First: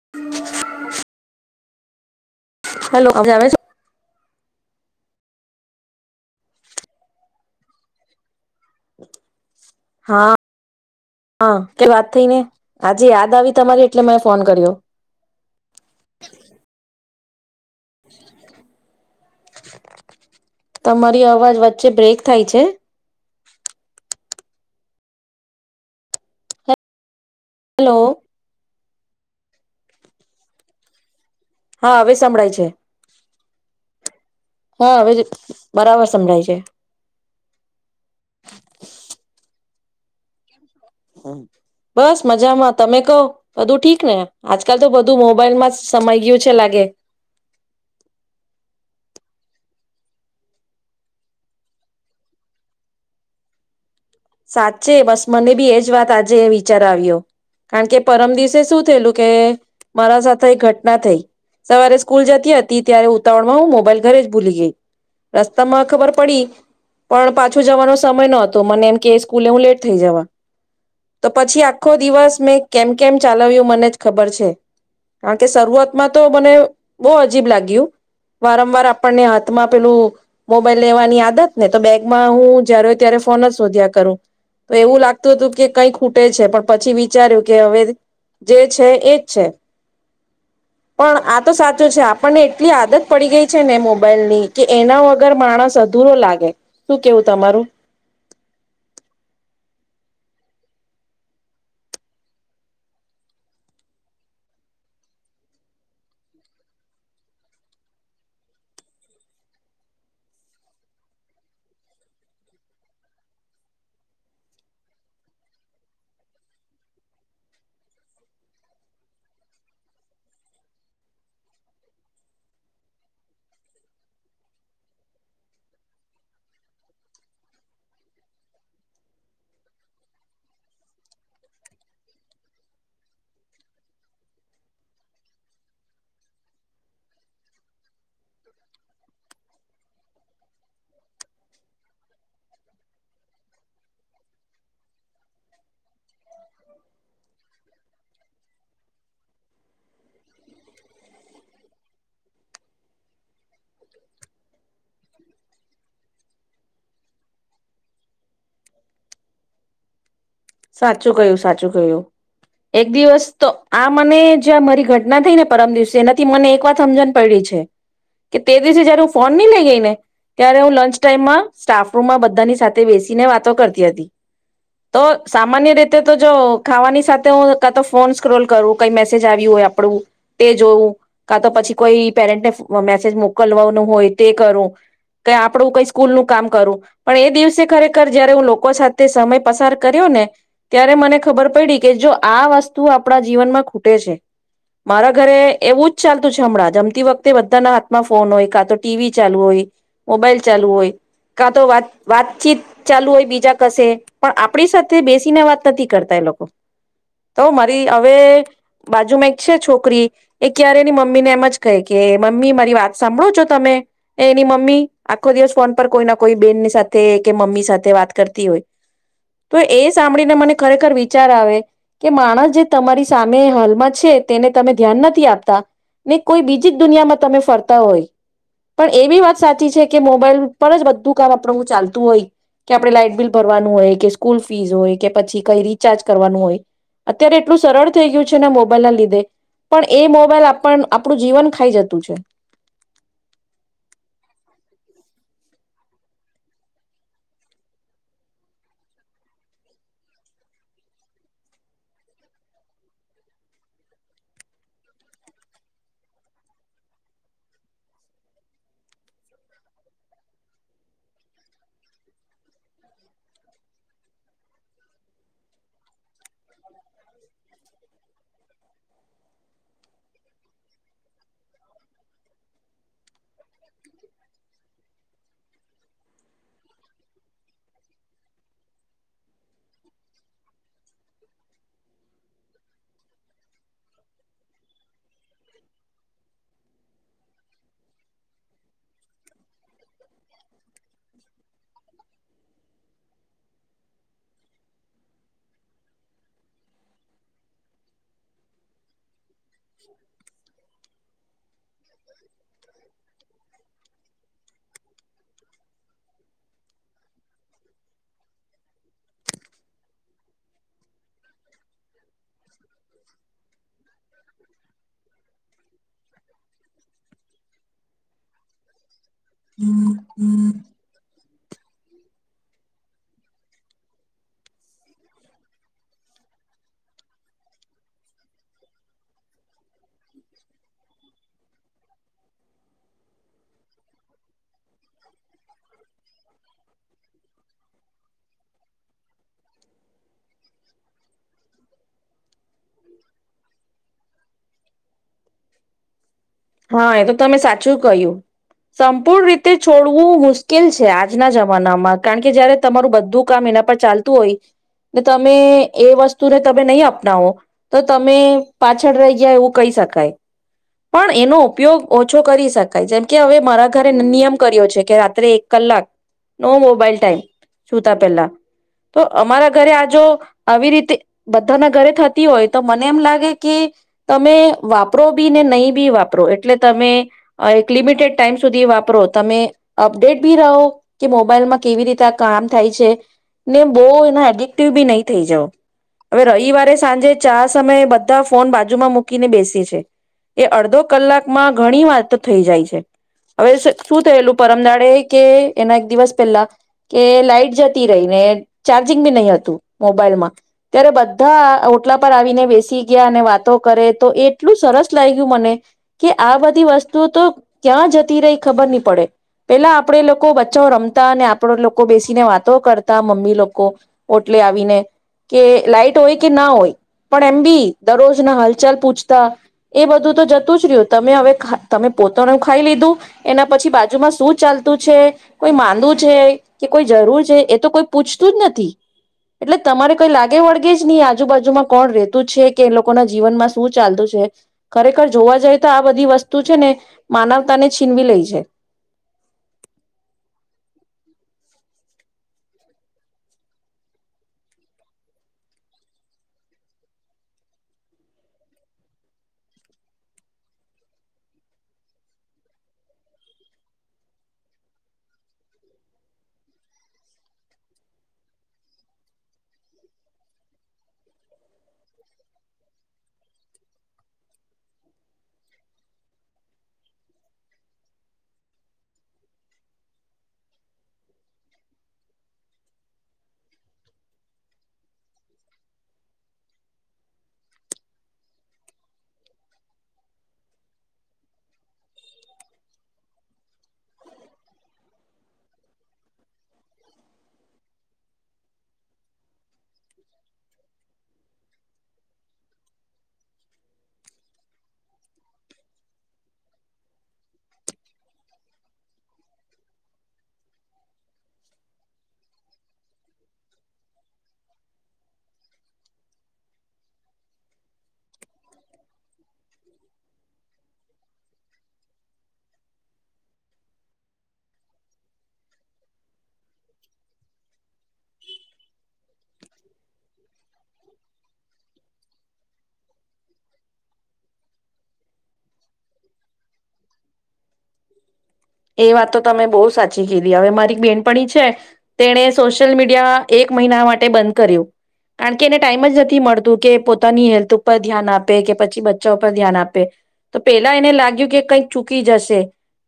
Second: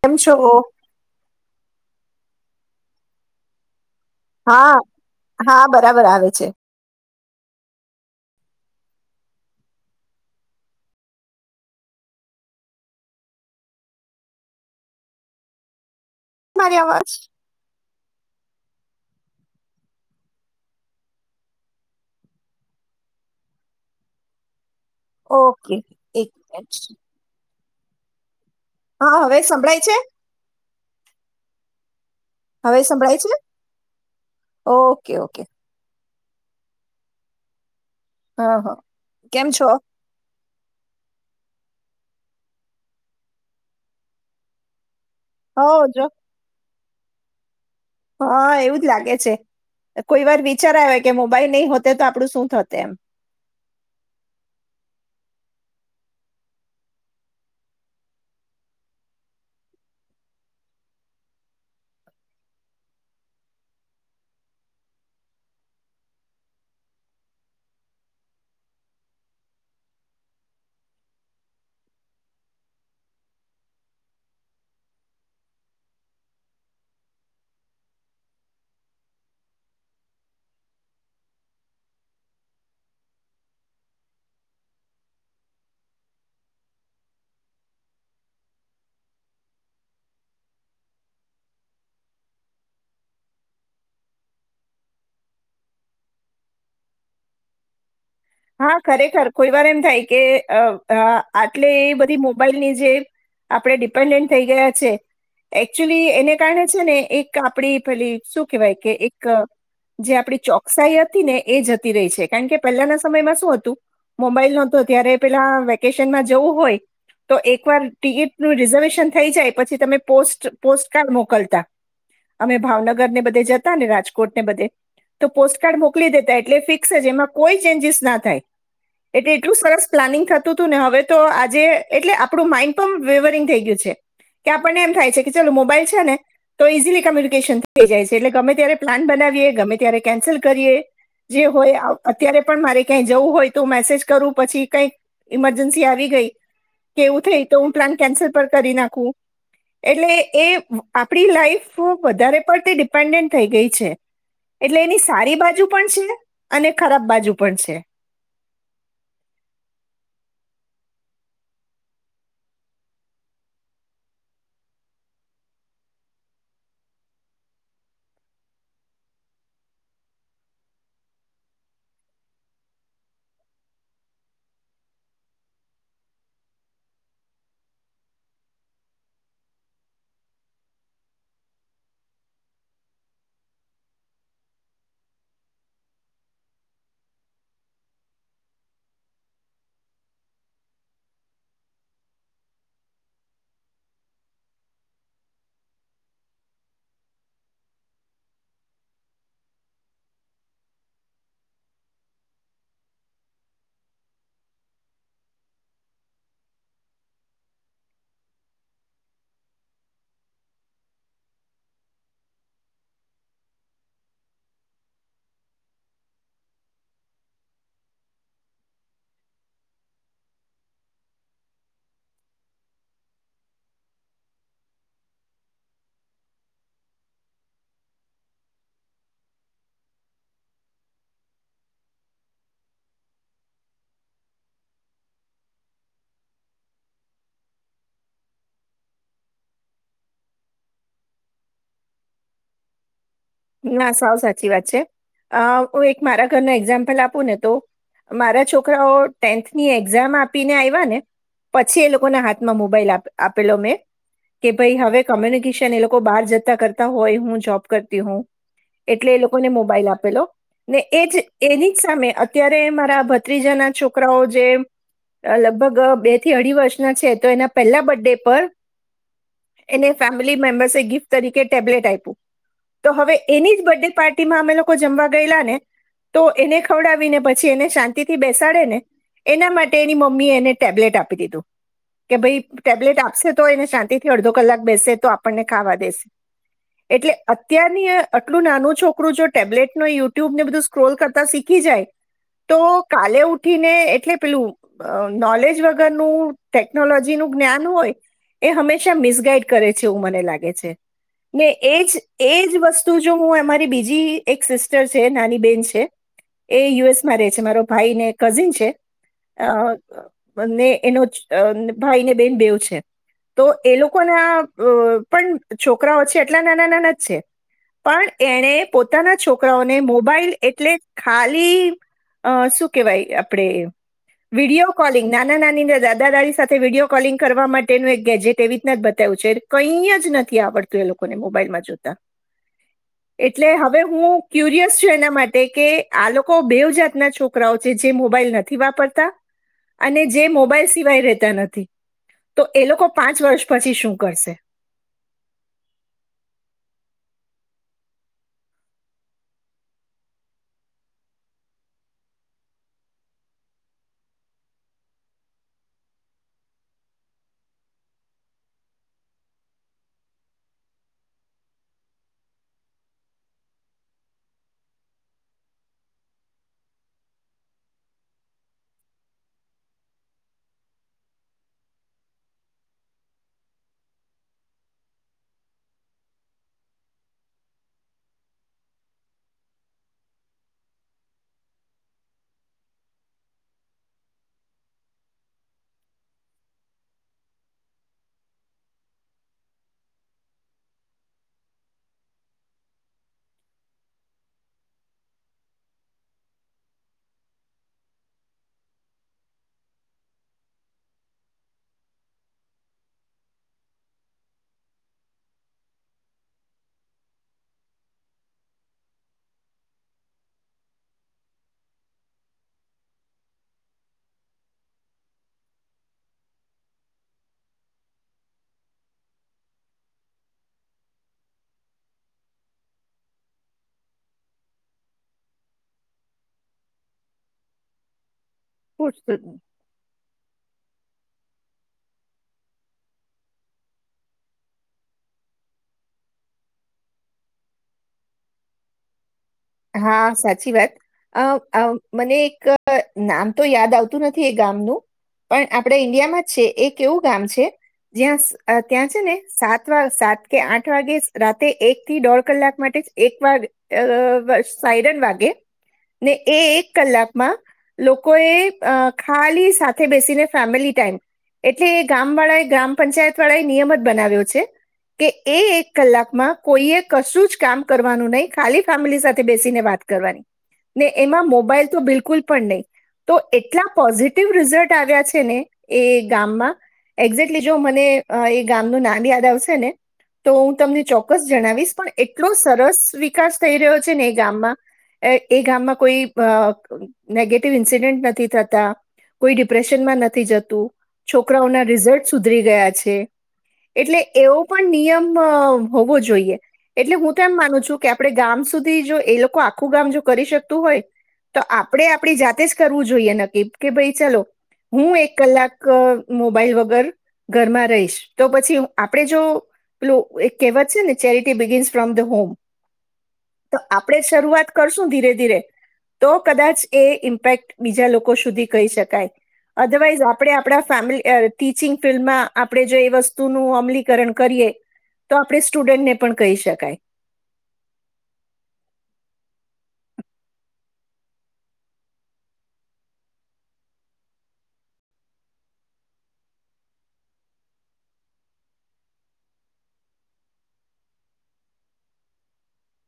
કેમ છો? હેલો હવે આવે છે હા હા બરાબર આવે છે. હા હા કે વાત થઈ ને આજે યાદ આવી તમારી એટલે મેને ફોન કર્યો મારી અવાજ તમારી અવાજ વચ્ચે બ્રેક થાય છે. ઓકે એક મિનટ હલો હા હવે સંભળાય છે. હા હવે સંભળાય છે હવે સંભળાય છે. હા ઓકે હવે ઓકે બરાબર સમળાય છે. હા હા કેમ છો બસ મજામાં તમે કહ બધું ઠીક ને આજકાલ તો બધ ધું હો મોબાઈલમાં જો સય ગયું છે લાગે હા એવું જ લાગે છે કોઈ વાર વિચારાય હોય કે મોબાઈલ નહી હોતે તો આપડું શું થત એમ સાચે બસ મને બી એજ વાત આજે વિચાર આવ્યો કારણ કે પરમ દિવસે શું થયેલું કે મારા સાથે એક ઘટના થઈ સવારે સ્કૂલ જતી હતી ત્યારે ઉતાવળ માં હું મોબાઈલ ઘરે જ ભૂલી ગઈ રસ્તામાં ખબર પડી પણ પાછો જવાનો સમય નતો મને એમ કે સ્કૂલે હું લેટ થઈ જવા તો પછી આખો દિવસ મેં કેમ કેમ ચાલવ્યું મને જ ખબર છે કારણ કે શરૂઆતમાં તો મને બહ અજીબ લાગ્યું વારંવાર આપણને હાથમાં પેલું મોબાઈલ લેવાની આદત ને તો બેગમાં હું જયારેય ત્યારે ફોન જ શોધ્યા કરું તો એવું લાગતું હતું કે કઈ ખૂટે છે પણ પછી વિચાર્યું કે હવે જે છે એજ છે પણ આ તો સાચું છે આપણને એટલી આદત પડી ગઈ છે ને મોબાઈલની કે એના વગર માણસ અધૂરો લાગે શું કેવું તમારું હા ખરેખર કોઈ વાર એમ થાય કે આટલે એ બધી મોબાઈલની જે આપણે ડિપેન્ડન્ટ થઈ ગયા છે એકચુલી એને કારણે છે ને એક આપડી પેલી શું કેહેવાય કે એક જે આપડી ચોકસાઈ હતી ને એ જતી રહી છે કારણ કે પહેલાના સમયમાં સુ હતું મોબાઈલ ન્યાતો ત્યારે પેલા વેકેશનમાં જવું હોય તો એકવાર ટિકિટનું રિઝર્વેશન થઈ જાય પછી તમે પો પોસ્ટકાર્ડ મોકલતા અમે ભાવનગરને બધે જતા ને રાજકોટને બધે તો પોસ્ટકાર્ડ મોકલી દેતા એટલે ફિક્સ જ એમાં કોઈ ચેન્સ ના થાય એટલે એટલું સરસ પ્લાનિંગ થતું હતું ને હવે તો આજે એટલે આપણું માઈન્ડ પણ વવરિંગ થઈ ગયું છે કે આપણને એમ થાય છે કે ચાલ મોબાઈલ છે ને તો ઈઝીલી કમ્યુનિકેશન થઈ જાય છે એટલે ગમે ત્યારે પ્લાન બનાવીએ ગમે ત્યારે કેન્સલ કરીએ જે હોય અત્યારે પણ મારે કઈ જવું હોય તો મેસેજ કરું પછી કઈ ઈમરજન્સી આવી ગઈ કે એવું થઈ તો હું પ્લાન કેન્સલ પર કરી નાખું એટલે એ આપડી લાઈફ વધારે પડતી ડિપેન્ડન્ટ થઈ ગઈ છે એટલે એની સારી બાજુ પણ છે અને ખરાબ બાજુ પણ છે. સાચું કય્યું સાચું કય્યું એક દિવસ તો આ મને જ્યા મારી ઘટના થઈ ને પરમ દિવસે એનાથી મને એક વાત હમજણ પડીડી છે કે તે દિવસે જયારે હું ફોન નહી લઈ ગઈ ને ત્યારે હું લંચ ટાઈમમાં સ્ટાફરૂમમાં બધાની સાથે બેસીને વાતો કરતી હતી તો સામાન્ય રીતે તો જો ખાવાની સાથે હું કા તો ફોન સ્ક્રોલ કરું કઈ મેસેજ આવ્યું હોય આપણું તે જોઉું કા તો પછી કોઈ પેરેન્ટને મેસેજ મોકલવાનું હોય તે કરું કેઈ આપણું કઈ સ્કૂલ નું કામ કરું પણ એ દિવસે ખરેખર જયારે હું લોકો સાથે સમય પસાર કર્યો ને ત્યારે મને ખબર પડી કે જો આ વસ્તુ આપણા જીવનમાં ખૂટે છે મારા ઘરે એવું જ ચાલતું છે હમણાં જમતી વખતે બધાના હાથમાં ફોન હોય કાં તો ટી વી ચાલુ હોય મોબાઈલ ચાલુ હોય કાં તો વાતચીત ચાલુ હોય બીજા કશે પણ આપણી સાથે બેસીને વાત નથી કરતા એ લોકો તો મારી હવે બાજુમાં એક છે છોકરી એ ક્યારે એની મમ્મીને એમ જ કહે કે મમ્મી મારી વાત સાંભળો છો તમે એની મમ્મી આખો દિવસ ફોન પર કોઈ ના કોઈ બેનની સાથે કે મમ્મી સાથે વાત કરતી હોય. તો એ સાંભળીને મને ખરેખર વિચાર આવે કે માણસ જે તમારી સામે હાલમાં છે તેને તમે ધ્યાન નથી આપતા ને કોઈ બીજી જ દુનિયામાં તમે ફરતા હોય પણ એ બી વાત સાચી છે કે મોબાઈલ પર જ બધું કામ આપડું ચાલતું હોય કે આપડણે લાઈટ બિલ ભરવાનું હોય કે સ્કૂલ ફીસ હોય કે પછી કઈ રીચાર્જ કરવાનું હોય અત્યારે એટલું સરળ થઈ ગયું છેને મોબાઈલ ના લીધે પણ એ મોબાઈલ આપ આપણું જીવન ખાઈ જતું છે. ના સાવ સાચી વાત છે અ હું એક મારા ઘરનો એક્ઝામ્પલ આપું ને તો મારા છોકરાઓ ટેન્થની એક્ઝામ આપીને આવ્યા ને પછી એ લોકોના હાથમાં મોબાઈલ આપેલો મેં કે ભાઈ હવે કોમ્યુનિકેશન એ લોકો બહાર જતા કરતા હોય હું જોબ કરતી હોવ એટલે એ લોકોને મોબાઈલ આપેલો ને એ જ એની જ સામે અત્યારે મારા ભત્રીજાના છોકરાઓ જે લગભગ બે થી અઢી વર્ષના છે તો એના પહેલા બર્થ ડે પર એને ફેમિલી મેમ્બર્સે ગિફ્ટ તરીકે ટેબ્લેટ આપ્યું તો હવે એની જ બર્થડે પાર્ટીમાં અમે લોકો જમવા ગયેલા ને તો એને ખવડાવી ને પછી એને શાંતિ થી બેસાડે ને એના માટે એની મમ્મી એને ટેબ્લેટ આપી દીધું કે ભાઈ ટેબ્લેટ આપશે તો એને શાંતિ થી અડધો કલાક બેસે તો આપણને ખાવા દેશે એટલે અત્યારની અટલું નાનું છોકરું જો ટેબ્લેટ ન યુટ્યુબને બધું સ્ક્રોલ કરતા શીખી જાય તો કાલે ઉઠીને એટલે પેલું અ નોલેજ વગરનું ટેકનોલોજીનું જ્ઞાન હોય એ હંમેશા મિસગાઈડ કરે છે એવું મને લાગે છે. ને એજ એજ વસ્ હું અમારી બીજી એક સિસ્ટર શે નાની બેન છે એ યુ એસમાં રે છે મારો ભાઈ ને કઝિન છે અ-અ-ને એનો જ અ ભાઈ ને બેન બેવ છે. તો એ લોકો ના આ અ પણ છોકરાઓ એટલા નાના નાના જ છે પણ એણે પોત તાના છોકરાઓને મોબાઈલ એટલે ખાલ લી અ શું કેવાય આપડે વિડીયો કોલિંગ નાના નાની ને દાદા દાદી સાથે વિડીયો કોલિંગ કરવા માટેનું એક ગેજેટ એવી રીતના જ બતાવ્યું છે કઈ જ નથી આવડતું એ લોકોને મોબાઈલમાં જોતા. એટલે હવે હું ક્યુરિયસ છું એના માટે કે આ લોકો બેવજતના છોકરાઓ છે જે મોબાઈલ નથી વાપરતા અને જે મોબાઈલ સિવાય રહેતા નથી તો એ લોકો પાંચ વર્ષ પછી શું કરશે? હા એ તો તમે સાચું કહ્યું સંપૂર્ણ રીતે છોડવું મુશ્કેલ છે આજના જમાનામાં કારણ કે જયારે તમારું બધું કામ એના પર ચાલતું હોય તમે એ વસ્તુને તમે નહી અપનાવો તો તમે પાછળ રહી ગયા એવું કહી શકાય પણ એનો ઉપયોગ ઓછો કરી શકાય જેમકે હવે મારા ઘરે નિ-નિયમ કર્યો છે કે રાત્રે એક કલાક નો મોબાઈલ ટાઈમ સુતા પેલા તો અમારા ઘરે આ જો આવી રીતે બધાના ઘરે થતી હોય તો મને એમ લાગે કે તમે વાપરો બી ને નહીં બી વાપ પ્રો એટલે તમે અ એક લિમિટેડ ટાઈમ સુધી વાપરો તમે અપડેટ ભી રહો કે મોબાઈલમાં કેવી રીતે આ કામ થાય છે ને બો એના એડિક્ટિવ બી નહી થઈ જાઓ અવે રવિવારે સાંજે ચા સમયે બધા ફોન બાજુમાં મૂકીને બેસીએ છે કે અડધો કલાકમાં ઘણી વાત થઈ જાય છે હવે શું થયેલું પરમદાડે કે એના એક દિવસ પહેલા કે લાાઈટ જતી રહીને ચાર્જિંગ બી નહી હતું મોબાઈલમાં ત્યારે બધા ઓટલા પર આવીને બેસી ગયા અને વાતો કરે તો એટલું સરસ લાગ્યું મને કે આ બધી વસ્તુઓ તો ક્યાં જતી રહી ખબર નહી પડે પેલા આપણેે લોકો બચ્ચા રમતા અને આપડ લોકો બેસીને વાતો કરતા મમ્મી લોકો ઓટલે આવીને કે લાાઈટ હોય કે ના હોય પણ એમ બી દરરોજ ના હલચાલ પૂછતા એ બધું તો જતું જરયુ તમે હવે તમે ખા તમે પોતાનું ખાઈ લીધું એના પછી બાજુમાં શું ચાલતું છે કોઈ માંદું છે કે કોઈ જરૂર છે એ તો કોઈ પૂછ તુ નથી પૂછતું એટલે તમારે કઈ લાગે વળ એજની આજુ બાજુમાં કોણ રેતું છે કે એ લોકો ના જીવનમાં શું ચાલતું છે ખરેખર જોવા જઈ તો આ બધી વસ્તુ છે ને માનવતા ને છીનવી લઈ છે. હા સાચી વાત અ અ મને એક નામ તો યાદ આવતું નથી એ ગામનું પણ આપડા ઈન્ડિયામાં જ છે એક એવું ગામ છે જ્યાં ત્યાં છે ને સાત વા સાત કે આઠ વાગે રાતે એક થી દોઢ કલાક માટે જ એક વાર અ સાયરન વાગે ને એ એક કલાકમાં લોકોએ ખાલી સાથે બેસીને ફેમિલી ટાઈમ એટલે એ ગામ વાળા એ ગ્રામ પંચાયત વાળા એ નિયમ જ બનાવ્યો છે કે એ એક કલાકમાં કોઈએ કશું જ કામ કરવાનું નહી ખાલી ફેમિલી સાથે બેસીને વાત કરવાની ને એમાં મોબાઈલ તો બિલકુલ પણ નહી તો એટલા પોઝિટિવ રિઝલ્ટ આવ્યા છે ને એ ગામમાં એક્ઝેક્ટલી જો મને એ ગામ નુ નામ યાદ આવશે ને તો હું તમને ચોક્કસ જણાવીશ પણ એટલો સરસ વિકાસ થઈ રહ્યો છે એ ગામમાં કોઈ નેગેટિવ ઇન્સિડન્ટ નથી થતા કોઈ ડિપ્રેશનમાં નથી જતું છોકરાઓના રિઝલ્ટ સુધરી ગયા છે એટલે એવો પણ નિયમ હોવો જોઈએ એટલે હું તો એમ માનું છું કે આપણે ગામ સુધી સુધીજો એ લોકો આખું ગામ જો કરી શકતું હોય તો આપણે આપણી જાતે જ કરવું જોઈએ નકીબ કે ભાઈ ચાલો હું એક કલાક મોબાઈલ વગર ઘરમાં રહીશ તો પછી આપણે જો પેલું એક કહેવત છે ને charity begins from the home તો આપણે શરૂઆત કરશું ધીરે ધીરે તો કદાચ એ ઇમ્પેક્ટ બીજા લોકો સુધી કહી શકાય અધરવાઈઝ આપણે આપણા ફેમલી ટીચિંગ ફિલ્ડમાં આપણે જો એ વસ્તુનું અમલીકરણ કરીએ તો આપણે સ્ટુડન્ટને પણ કહી શકાય એ વાત તો તમે બહુ સાચી કીધી હવે મારી બેનપણી છે તેણે સોશિયલ મીડિયા એક મહિના માટે બંધ કર્યું કારણ કે એને ટાઈમ જ નથી મળતું કે પોતાની હેલ્થ ઉપર ધ્યાન આપે કે પછી બચ્ચા ઉપર ધ્યાન આપે તો પેલા એને લાગ્યું કે કંઈક ચૂકી જશે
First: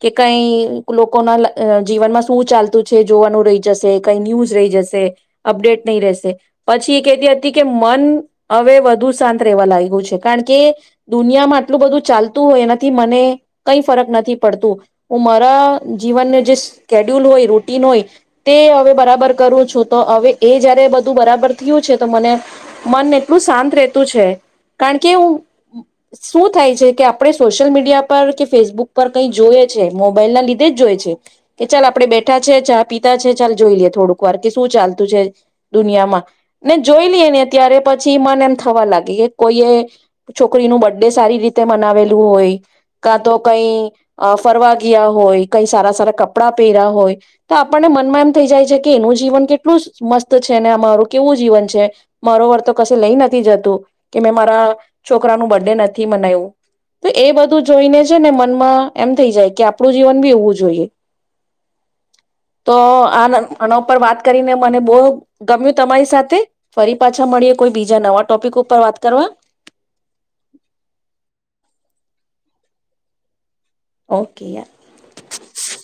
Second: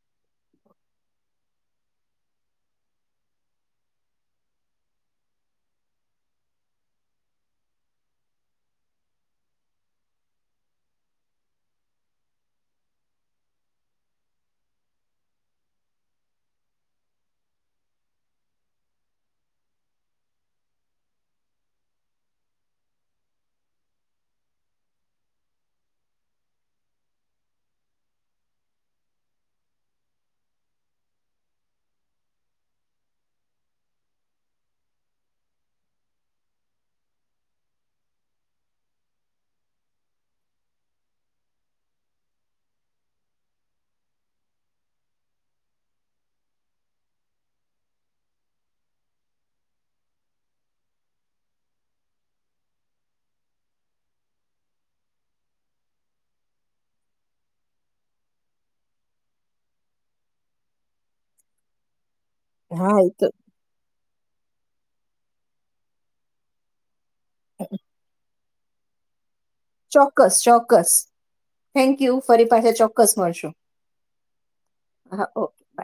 કે કઈ લોકોના જીવનમાં શું ચાલતું છે જોવાનું રહી જશે કઈ ન્યૂઝ રહી જશે અપડેટ નહી રહેશે પછી એ કહેતી હતી કે મન હવે વધુ શાંત રહેવા લાગ્યું છે કારણ કે દુનિયામાં આટલું બધું ચાલતું હોય એનાથી મને કઈ ફરક નથી પડતું હું મારા જીવનને જે સ્ કેડ્યુલ હોય રૂટીન હોય તે હવે બરાબર કરું છું તો હવે એ જયારે બધું બરાબર થયું છે તો મને મન એટલું શાંત રહેતું છે કારણ કે શું થાય છે કે આપણે સોશિયલ મીડિયા પર કે ફેસબુક પર કઈ જોઈએ છે મોબાઈલ ના લીધે જ જોય છે કે ચાલ આપડે બેઠા છે ચા પિતા છે ચાલ જોઈ લઈએ થોડુંક વાર કે શું ચાલતું છે દુનિયામાં ને જોઈ લઈએ ને અત્યારે પછી મન એમ થવા લાગે કે કોઈ એ છોકરી નું બરર્ડે સારી રીતે મનાવેલું હોય કા તો કઈ ફરવા ગયા હોય કઈ સારા સારા કપડાં પહેર્યા હોય તો આપણને મનમાં એમ થઈ જાય છે કે એનું જીવન કેટલું મસ્ત છે ને અ મારું કેવું જીવન છે મારો વર્ તો ક લઈ નથી જતું કે મેં મારા છોકરાનું બર્ ડે નથી મનાવ્યું તો એ બધું જોઈને છે ને મનમાં એમ થઈ જાય કે આપણું જીવન ભી એવું જોઈએ તો હા એ આ તો આના ઉપર વાત કરીને મને બો ગમ્યું તમારી સાથે ફરી પાછા મળએ કોઈ બીજા નવા ટોપિક ઉપર વાત કરવા ચોક્કસ ચોક્કસ થેન્કયુ ફરી પાછા ચોક્કસ મળશું ઓકે યાર હા ઓકે બાય